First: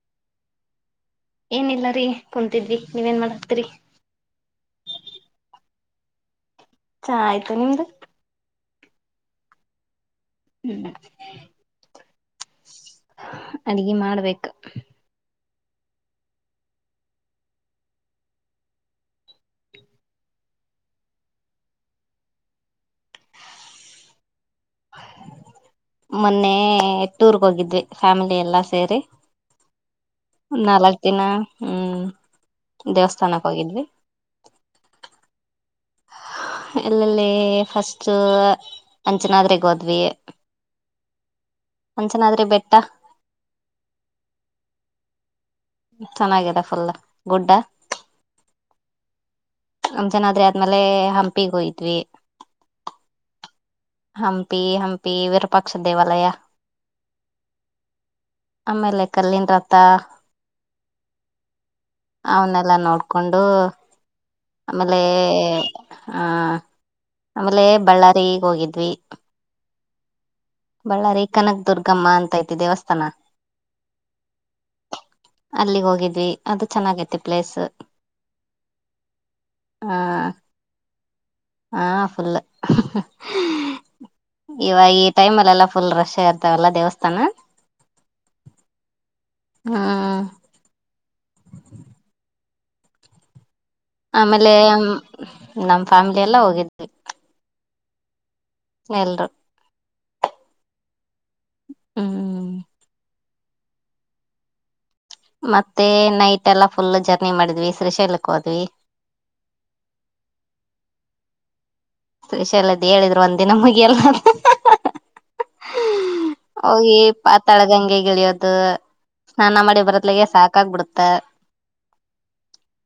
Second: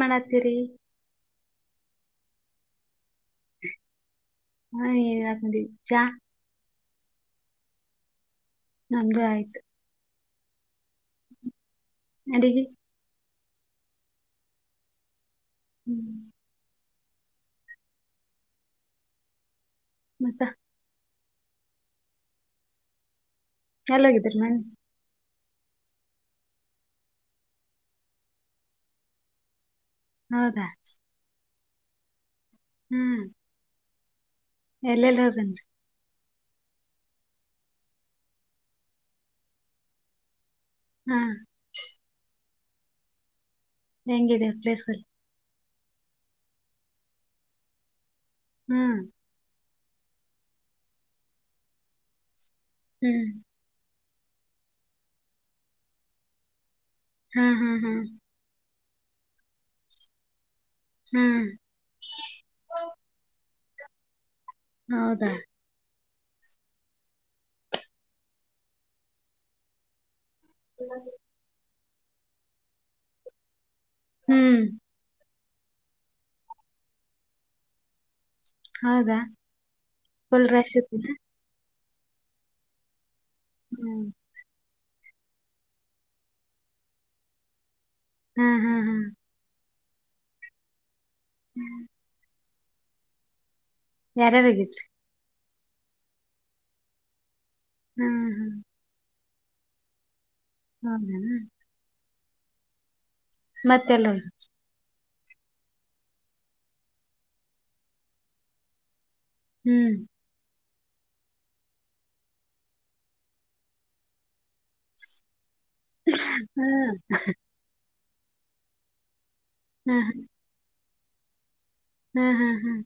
ಮನತ್ರಿ. [inaudible] ಏನಿಲ್ಲ, ರೀ, ಕುಂತಿದ್ವಿ. [inaudible] ಮಾಡಾಕ್ತಿರಿ ಹಾ ಹೇಳೆರ್ ನಡಿ [inaudible] ಚ್ಚಾ [inaudible] ಚಾ, ಆಯ್ತು, ನಿಮ್ದು. [inaudible] ನಂದು, ಆಯ್ತು. [inaudible] ಹ್ಮ್.. [inaudible] ಅಡಿಗೆ? [inaudible] ಅಡ್ಡಿಗೆ, ಮಾಡ್ಬೇಕು. [inaudible] ಹ್ಮ್... [inaudible] ಮತ್ತೆ. [inaudible] ಎಲ್ಲಿ ಹೋಗಿದ್ದೀರಿ, ನೆನ್ನೆ. [inaudible] ಮೊನ್ನೆ, ಟೂರ್ಗೆ ಹೋಗಿದ್ವಿ, ಫ್ಯಾಮಿಲಿ ಎಲ್ಲಾ ಸೇರಿ. ಹೌದಾ [inaudible] ನಲ್ಲಕುಡೇನ್ನ. [inaudible] ಹ್ಮ್.. [inaudible] ದೇವಸ್ಥಾನಕ್ಕೆ, ಹೋಗಿದ್ವಿ. [inaudible] ಏಳಿಯೇಲಿ, ಹೋಗನ್ರಿ. [inaudible] ಎಲ್ಲೆಲ್ಲಿ, ಫಸ್ಟ್, ಅಂಚುನಾಧಾರಿಗೆ, ಹೋದ್ವಿ. [inaudible] ಹ.. [inaudible] ಊಟ. [inaudible] ನನಗೆ, ಡೆಫ್ ಪ್ಲೇಸ್ ಕೊ. [inaudible] ಚೆನ್ನಾಗಿದೆ, ಫುಲ್, ಗುಡ್ಡ. [inaudible] ಹ್ಮ್.. [inaudible] ನಮ್, ಜನಾದ್ರೆ, ಆದ್ಮೇಲೆ, ಹಂಪಿಗೆ ಹೋಯಿದ್ವಿ. [inaudible] ಹ್ಮ್.. [inaudible] ಹಂಪಿ, ಹಂಪಿ, ವಿರಪಾಕ್ಷ, ದೇವಾಲಯ. [inaudible] ಹಹಹಾ. [inaudible] ಆಮೇಲೆ ಕಲ್ಲಿನ್ ರಥ. ಹ್ಮ್ [inaudible] ಅವನ್ನೆಲ್ಲಾ, ನೋಡ್ಕೊಂಡು. [inaudible] ಆಮೇಲೆ.. ಹೌದಾ [inaudible] ಹಾ, ಆಮೇಲೆ, ಬಳ್ಳಾರಿ, ಹೋಗಿದ್ದು. [inaudible] ವಿ.. [inaudible] ಬಳ್ಳಾರಿ, ಕನಕ್ ದುರ್ಗು. [inaudible] ಕ್ಕಮ್ಮ, ಅಂತ, ಐತಿ ದೇವಸ್ಥಾನ. [inaudible] ಹ್ಮ್.. [inaudible] ಅಲ್ಲಿಗ್ ಹೋಗಿದ್ವಿ ಅದು ಚೆನ್ನಾಗೈತೆ ಪ್ಲೇಸ್ ಹೌದ ಆ ಫುಲ್ ರಶ್ ಇತೇನ. ಹಾ ಫುಲ್ ಹ್ಮ್ ಇವಾಗ ಈ ಟೈಮ್ ಅಲ್ಲ ಎಲ್ಲಾ ಫುಲ್ ರಶ್ ಆ ಇರ್ತವಲ್ಲ ದೇವಸ್ಥಾನ ಹ್ಮ್ ಹ್ಮ್ ಹ್ಮ್ ಹಾ ಹ್ಮ್ ಯಾರ್ಯಾರ್ ಅಮೇಲೆ ಹೋಗಿದ್ರಿ ನಮ್ ಫಾರ್ಮ್ಗೆಲ್ಲ ಎಲ್ಲ ಹೋಗಿದ್ವಿ ಹ್ಮ್, ಹ್ಮ್. [inaudible] ಎಲ್ರು... [inaudible] ಹೌದೇನು [inaudible] ಮತ್ತೆಲ್ಲ. ಮತ್ತೆ ನೈಟ್ ಎಲ್ಲಾ ಫುಲ್ ಜರ್ನಿ ಮಾಡಿದ್ವಿ ಶ್ರೀಶೈಲಕ್ಕೆ ಹೋದ್ವಿ. ಹ್ಮ್ ಶೀಶಲದ ಹೇಳಿದ್ರು ಒಂದ ದಿನ ಮುಗಿಯಲ್ಲ ಹಾ ಹೋಗಿ ಪಾತಾಳ ಗಂಗೆಗೆ ಯದು ಸ್ನಾನ ಮಾಡಿ ಬರತ್ಲಗೆ ಸಾಕ ಆಗ್ಬಿಡುತ್ತೆ ತ್ತೆ ಹಾಂ ಹಾಂ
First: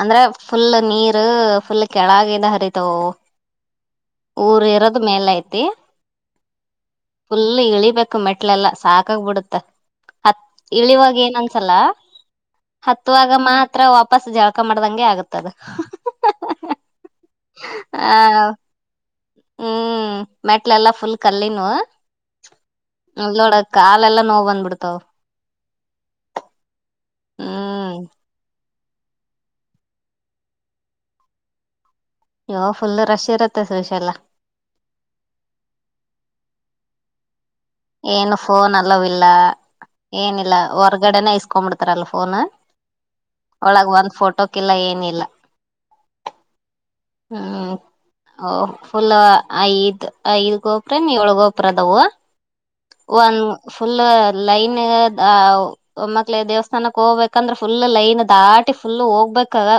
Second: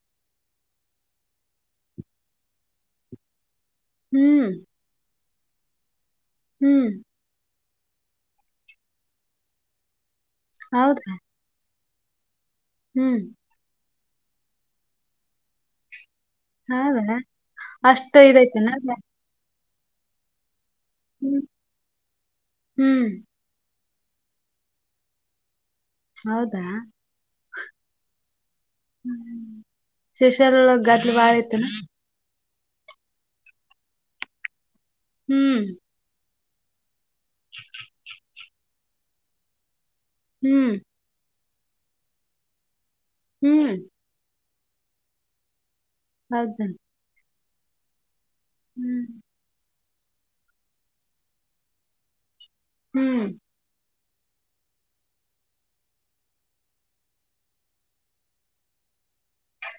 ಅಂದ್ರೆ ಫುಲ್ ನೀರ್ ಫುಲ್ ಕೆಳಗಿದ ಹರಿತವು ಹ್ಮ್ ಊರ್ ಇರೋದ್ ಮೇಲೆ ಐತ್ [unintelligible] ಹ್ಮ್ ಎ ಇಳಿಬೇಕು ಮೆಟ್ಲೆಲ್ಲಾ ಸಾಕಾಗ ಬಿಡುತ್ತೆ ಅತ್ ಹೌದಾ ಇಳಿವಾಗ ಏನ ಅನ್ಸಲ ಹ್ಮ್ ಹತ್ತುವಾಗ ಮಾತ್ರ ಬಸ್ ಪಕ್ಕ ಮಾಡ್ದಂಗೆ ಆಗತದ ಹೌದ ಅಷ್ಟು ಇದೈತನ ಹ್ಮ್ ಮ ಫುಲ್ ಕಲ್ಲಿನು ಹ್ಮ್ ನೋಡದು ಕಾಲೆಲ್ಲಾ ನೋವು ಬಂದ್ಬಿಡ್ತಾವು ಹೌದ ಹ್ಮ್ ಶೇಷರ್ಳ ಗಾದ್ಲು ಬಾಳ ಐತ ಅಯೋ ಫುಲ್ ರಶ್ ಇರುತ್ತೆ ಶ್ರೀಶೈಲ ಹ್ಮ್ [inaudible] ಏನು ಫೋನ್ ಅಲ್ಲವಲ್ಲ ಏನಿಲ್ಲ ಹ್ಮ್ ಹೊರ್ಗಡೆನ ಕಂಬಿಡ್ತರಲ್ಲ ಫೋನು ಹ್ಮ್ ಒಳಗ್ ಒಂದ್ ಫೋಟೋ ಹಾಕಿಲ್ಲ ಏನಿಲ್ಲ ಹೌದ ಹಾ ಓಹೋ ಫುಲ್ ಐದು ಗೋಪುರನ್ ಏಳು ಗೋಪು ಅದವು ಹ್ಮ್ ಒನ್ ಫುಲ್ ಲೈನ್ ಅ ಒಮ್ಮಕ್ಳ ದೇವಸ್ಥಾನಕ್ ಹೋಗ್ಬೇಕಂದ್ರೆ ಫುಲ್ ಲೈನ್ ದಾಟಿ ಫುಲ್ ಹೋಗ್ಬೇಕಾಗ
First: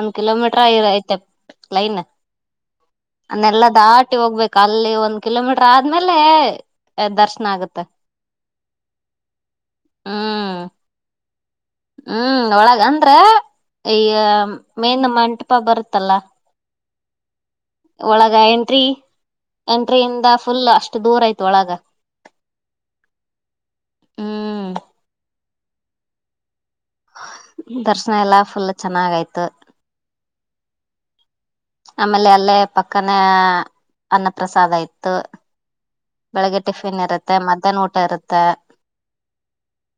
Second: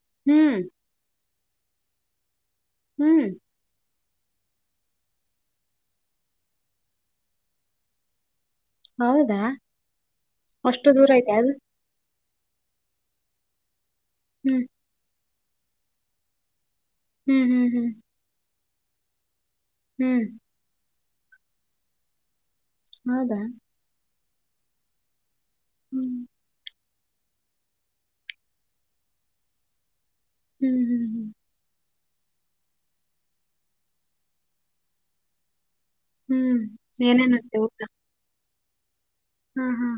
ಒಂದ್ ಹ್ಮ್ ಕಿಲೋಮೀಟರ್ ಆಎದ್ ಐತೆಪ್ ಲೈನ್ ಹ್ಮ್ ಅದನ್ನೆಲ್ಲ ದಾಟ್ ಒಂಟಿ, ಹೋಗ್ಬೇಕು! ಅಲ್ಲಿ ಒಂದ್ ಕಿಲೋಮೀಟರ್, ಆದ್ಮೇಲೆ,.. ದರ್ಶನ ಆಗುತೆ. ಹೌದಾ, ಅಷ್ಟು ದೂರ ಐತಿ ಅದ ಹ್ಮ್, ಒಳಗ ಅಂದ್ರ ಅಯ್ಯ ಹ್ಮ್ ಮೇನ್ ಮಂಟ ಅಪ್ಪ, ಬರುತ್ತಲ್ಲ. ಹ್ಮ್ ಹ್ಮ್ ಹ್ಮ್ ಒಳಗ, ಎಂಟ ಟ್ರೀ ಹ್ಮ್ ಎಂಟ್ರಿಯಿಂದ, ಫುಲ್ ಅಷ ಅಷ್ಟು, ದೂರ ಆಯ್ತ ಒಳಗ ಹೌದಾ ಹ್ಮ್ ಹ್ಮ್ ದರ್ಶನ ಎಲ್ಲ ಫುಲ್ ಚೆನ್ನಾಗಯ್ತು ಹ್ಮ್ ಹ್ಮ್ ಹ್ಮ್ ಆಮೇಲೆ ಅಲ್ಲೇ ಪಕ್ಕನೆ ಅನ್ನ ಪ್ರಸಾದ ಇತ್ತು ಹ್ಮ್ ಬೆಳಿಗ್ಗೆ ಟಿಫಿನ್ ಇರುತ್ತೆ ಮಧ್ಯಾಹ್ನ ಊಟ ಇರುತ್ತೆ ಹ್ಮ್ ಹ್ಮ್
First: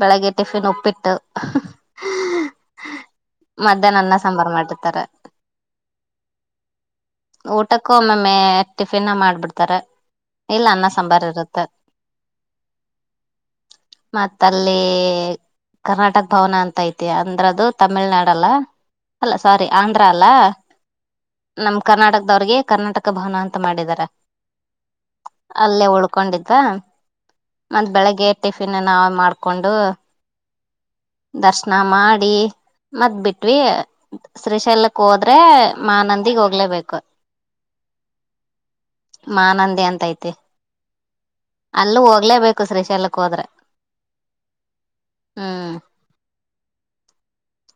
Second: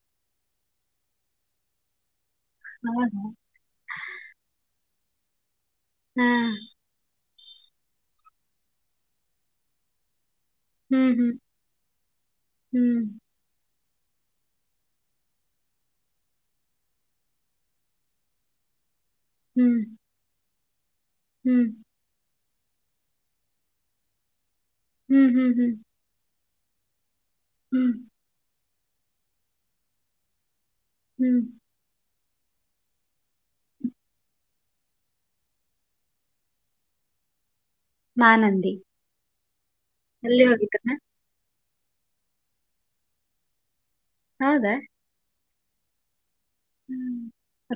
ಬೆಳಗೆ ಟಿಫಿನ್ ಉಪ್ಪಿಟ್ಟು [unintelligible] ಹೌದಾ? ಮಧ್ಯಾಹ್ನ ಅನ್ನ ಸಾಂಬಾರ್ ಮಾಡಿರ್ತಾರೆ ಹ್ಮ್ ಊಟಕ್ಕ ಒಮ್ಮಮ್ಮೆ ಟಿಫಿನ್ ಮಾಡ್ಬಿಡ್ತಾರ. ಇಲ್ಲ ಅನ್ನ ಹ್ಮ್ ಸಾಂಬಾರು ಹ್ಮ್ ಇರುತ್ತ. ಹ್ಮ್ ಮತ್ತು ಅಲ್ಲಿ ಕರ್ನಾಟಕ ಭವನ ಅಂತ ಐತಿ ಅಂದ್ರೆ ಅದು ತಮಿಳ್ ನಾಡು ಅಲ್ಲ ಅಲ್ಲ ಸಾರೀ ಹ್ಮ್ ಆಂಧ್ರ ಅಲ್ಲ ಹ್ಮ್ ನಮ ಕರ್ನಾಟಕದವ್ರಿಗೆ ಕರ್ನಾಟಕ ಭವನ ಅಂತ ಮಾಡಿದಿದ್ದಾರೆ ಹ್ಮ್ ಹ್ಮ್ ಹ್ಮ್ ಅಲ್ಲೇ ಉಳ್ಕೊಂಡಿದ್ದೆ ಅಂತಾ ಮತ್ ಹ್ಮ್ ಬೆಳಗೆದ್ದಿ ಟಿಫಿ ಪಿನ್ ನಾವೇ ಮಾಡ್ಕೊಂಡು ಹ್ಮ್ ದರ್ಶನ ಮಾಡಿ [unintelligible] ಮರತ್ ಬಿಟ್ವಿ ಶ್ರೀಶೈಲ್ಕ್ ಹೋದ್ರೆ ಮಾ ನಂದಿಗ್ ಹೋಗ್ಲೇಬೇಕು ಮಾನಂದಿ ಮಾನಂದ ಎಲ್ಲಿ ಹೋಗತಏನು ಅಲ್ಲೂ ಹೋಗ್ಲೇಬೇಕು ಶ್ರೀಶ ಎಲಕ್ ಹೋದ್ರೆ ಹೌದಾ ಹ್ಮ್ ಹ್ಮ್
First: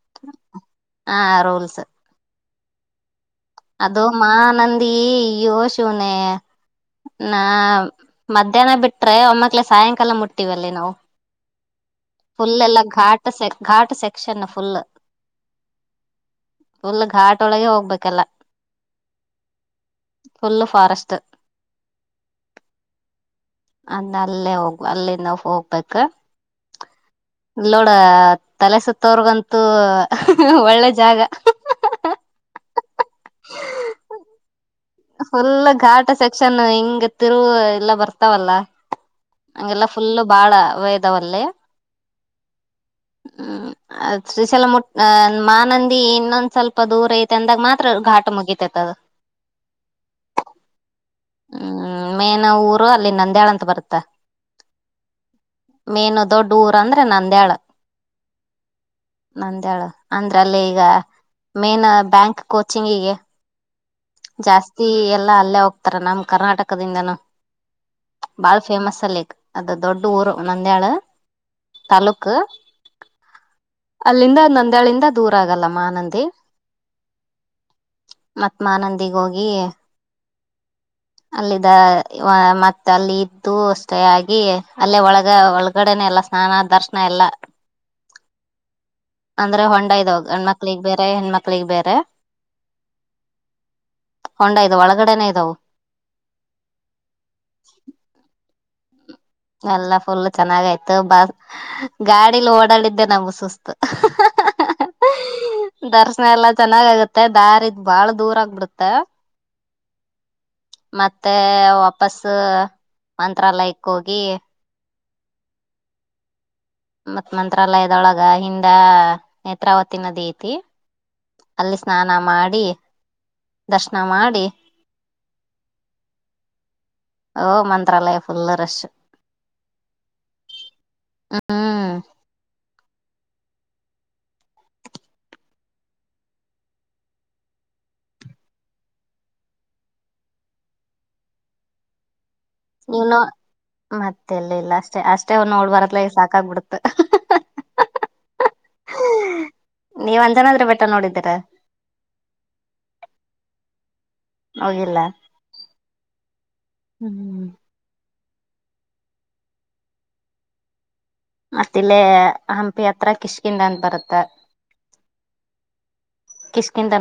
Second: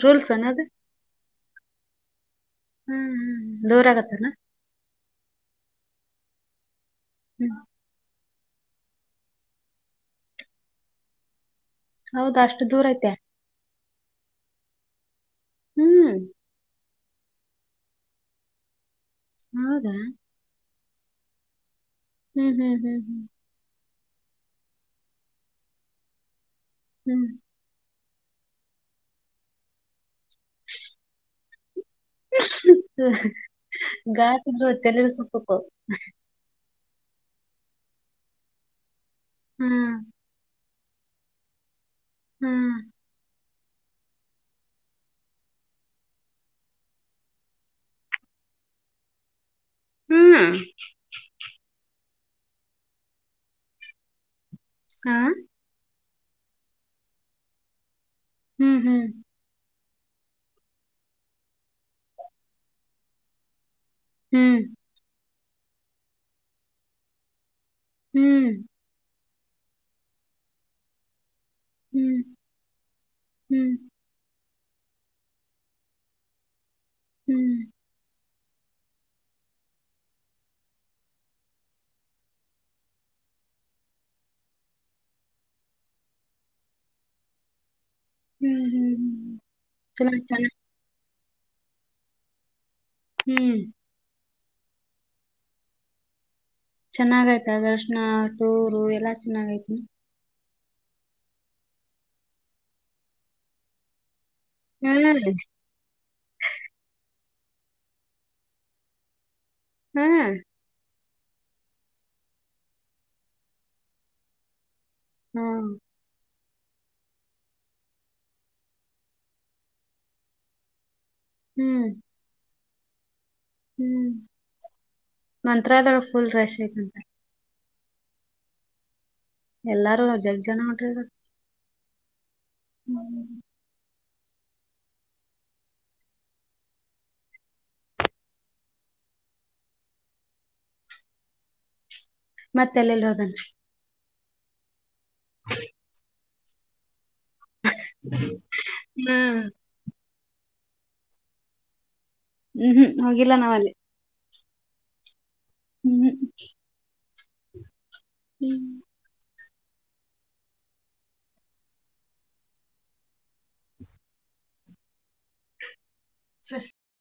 ರೂಲ್ಸ್ ಅಏನ್ನದು ಆ ರೂಲ್ಸ್ ಹ್ಮ್ ಹ್ಮ್ ದೂರ ಅದೋ ಆಗತ್ತನ ಮಾನಂದಿ ಏ ಯೋ ಶುನ ನಾ ಹ್ಮ್ ಮಧ್ಯಾಹ್ನ ಬಿಟ್ರೆ ಒಮ್ಮಕ್ಳೇ ಸಾಯಂಕಾಲ ಮುಟ್ಟತೀವಲ್ಲಿ ನಾವು ಹೌದಾ ಫುಲ್ ಅಷ್ಟು ಎಲ್ಲಾ ದೂರ ಐತೆ ಘಾಟ್ ಸ ಘಾಟ್ ಸೆಕ್ಷನ್ ಫುಲ್ ಹ್ಮ್ ಫುಲ್ ಘಾಟೊಳಗೆ ಹೋಗ್ಬೇಕಲ್ಲ ಹೌದಾ ಫುಲ್ ಫಾರೆಸ್ಟ್ ಹ್ಮ್ ಹ್ಮ್ ಹ್ಮ್ ಹ್ಮ್ ಅಂದ ಅಲ್ಲೇ ಹೋಗ್ ಅಲ್ಲಿಂದ ಹೋಗ್ಬೇಕ ಹ್ಮ್ ತಲೆಸುತ್ತವರ್ಗಂತೂ ಒಳ್ಳೆ ಜಾಗ ಗಾಟ ಜ ಫುಲ್ ಗೇಟ್ ಸೆಕ್ಷನ್ ಹಿಂಗ ಗತ್ತಿರು ಎಲ್ಲ ಬರ್ತಾವಲ್ಲ ಹಂಗೆಲ್ಲಾ ಹ್ಮ್ ಫುಲ್ಲು ಬಾಳವ [unintelligible] ಾವಲ್ಲಯ ಹ್ಮ್ ಹ್ಮ್ ಅದಶಲ ಮುಟ್ ಮಾನಂದಿ ಇನ್ನೊಂದ್ ಸ್ವಲ್ಪ ದೂರ ಐತೆ ಅಂದಾಗ ಮಾತ್ರ ಘಾಟ ಮುಗಿತೈತ್ ಅದು ಹ್ಮ್ ಹ್ಮ್ ಮೇನ್ ಊರು ಅಲ್ಲಿ ನಂದ್ಯಾಾಳ್ ಅಂತ ಬರುತ್ತ ಹ್ಮ ಮೇನ್ ದೊಡ್ಡ ಊರ ಅಂದ್ರೆ ನಂದ್ಯಾಾಳ ಹ್ಮ್ ಹ್ಮ್ ನಂದ್ಯಾಳ ಅಂದ್ರ ಅಲ್ಲಿ ಈಗ ಮೇನ್ ಬ್ಯಾಂಕ್ ಕೋಚಿಂಗ್ಗೆ ಹ್ಮ್ ಜಾಸ್ತಿ ಎ ಅಲ್ಲ ಅಲ್ಲ ಹರ ನಮ ಕರ್ನಾಟಕದಿಂದನ ಹ್ಮ್ ಬಾಳ್ ಫೇಮಸ್ ಲೇಕ್ ಅದು ದೊಡ್ಡ ಊರು ನಂದ್ಯಾಳು ತಾಲೂಕ್ ಹ್ಮ್ ಹ್ಮ್ ಅಲ್ಲಿಂದ ನಂದು ಇದಳಿಂದ ದೂರ ಆಗಲ್ಲ ಮಾನಂದಿ ಹ್ಮ್ ಮತ್ ಮಾನಂದಿಗ್ ಹೋಗಿ ಅಲ್ಲಿಿದ್ದ ಮತ್ತೆ ಅಲ್ಲಿ ಇದ್ದು ಅಷ್ಟೇ ಆಗಿ ಅಲ್ಲೇ ಒಳಗ ಒಳಗಡೆನೆೇ ಎಲ್ಲ ಸ್ನಾನ ದರ್ಶನ ಎಲ್ಲ ಹ್ಮ್ ಹ್ಮ್ ಹ್ಮ್ ಅಂದ್ರೆ ಹೊಂಡ ಇದಾವ ಚೆನ್ನಾಗ್ ಚೆನ್ನಾಗ್ ಗಣ್ಮಕ್ಳಗ್ ಬೇರೆ ಮತ್ತ ಹೆಣ್ಮಕ್ಳಿಗೆ ಬೇರೆ ಹ್ಮ್ ಒೊಂಡ್ು ಒಳಗಡೆನೆ್ ದ ಚೆನ್ನಾಗ ಆಯ್ತಾ ಕೃಷ್ಣ ಟೂರು ಎ ಎಲ್ಲ ಫುಲ್ ಚೆನ್ನಾಗಯ್ತು ಬ ಗಾಡಿಲಿ ಓಡಾಡಿದ್ದೆ ನಂಬ ಸುಸ್ತು ಹ್ಮ್ ದರ್ಶನ ಎಲ್ಲ ಚೆನ್ನಾಗ ಆಗುತ್ತೆ ಮತ್ತೆ ದಾರಿದ್ ಬಾಳ ದೂರ ಆಗ್ಬಿಡತ್ತ ಹ್ಮ್ ಮತ್ತೆ ವಾಪಸ ಮಂತ್ರತ್ರಾಲಯಕ್ ಹೋಗಿ ಹ್ಮ ಮತ್ತ್ ಮಂತ್ರಾಲಯದೊಳಗ ಹಿಂದ ನೇತ್ರಾವತಿ ನದಿ ಐತಿ ಅಲ್ಲಿ ಹ್ಮ್ ಸ್ನಾನ ಮಾಡಿ ದರ್ಶನ ಮಾಡಿ ಮಂತ್ರಾದಳ ಫುಲ್ ರೆಶ್ ಐತಂತ ಮಂತ್ರಾಲಯ ಫುಲ್ ರಶು ಎಲ್ಲಾರು ಜಗ್ ಜಣ ಹೊಟ್ರ ಹ ಮತ್ತೆಲ್ಲೆಲ್ಲಿ ಹದಣ ಮೆಲ್ಲ ಇಲ್ಲ ಅಷ್ಟ ಅಷ್ಟೇ ಒನೋಡ್ ಬರತ್ತಲ ಈ ಸಾಕು ಹಡ್ತ ಹ್ಮ ನೀವ್ ಅಂದ್ಜನ ಆದ್ರೆ ಬೆಟ್ಟ ನೋಡಿದ್ದೀರ ಹ್ಮ್ ಹ್ಮ್ ಹೋಗಿಲ್ಲ ನಾವಲ್ಲಿ ಹೋಗಿಲ್ಲ ಹ್ಮ್ ಹ್ಮ್ ಹ್ಮ್ ಮತ್ತ ಇಲ್ಲೇ ಹಂಪಿ ಹತ್ರ ಕಿಶ್ಕಿಂದ ಅಂತ ಬರುತ್ತ ಕಿಸಕಿಂದ ನ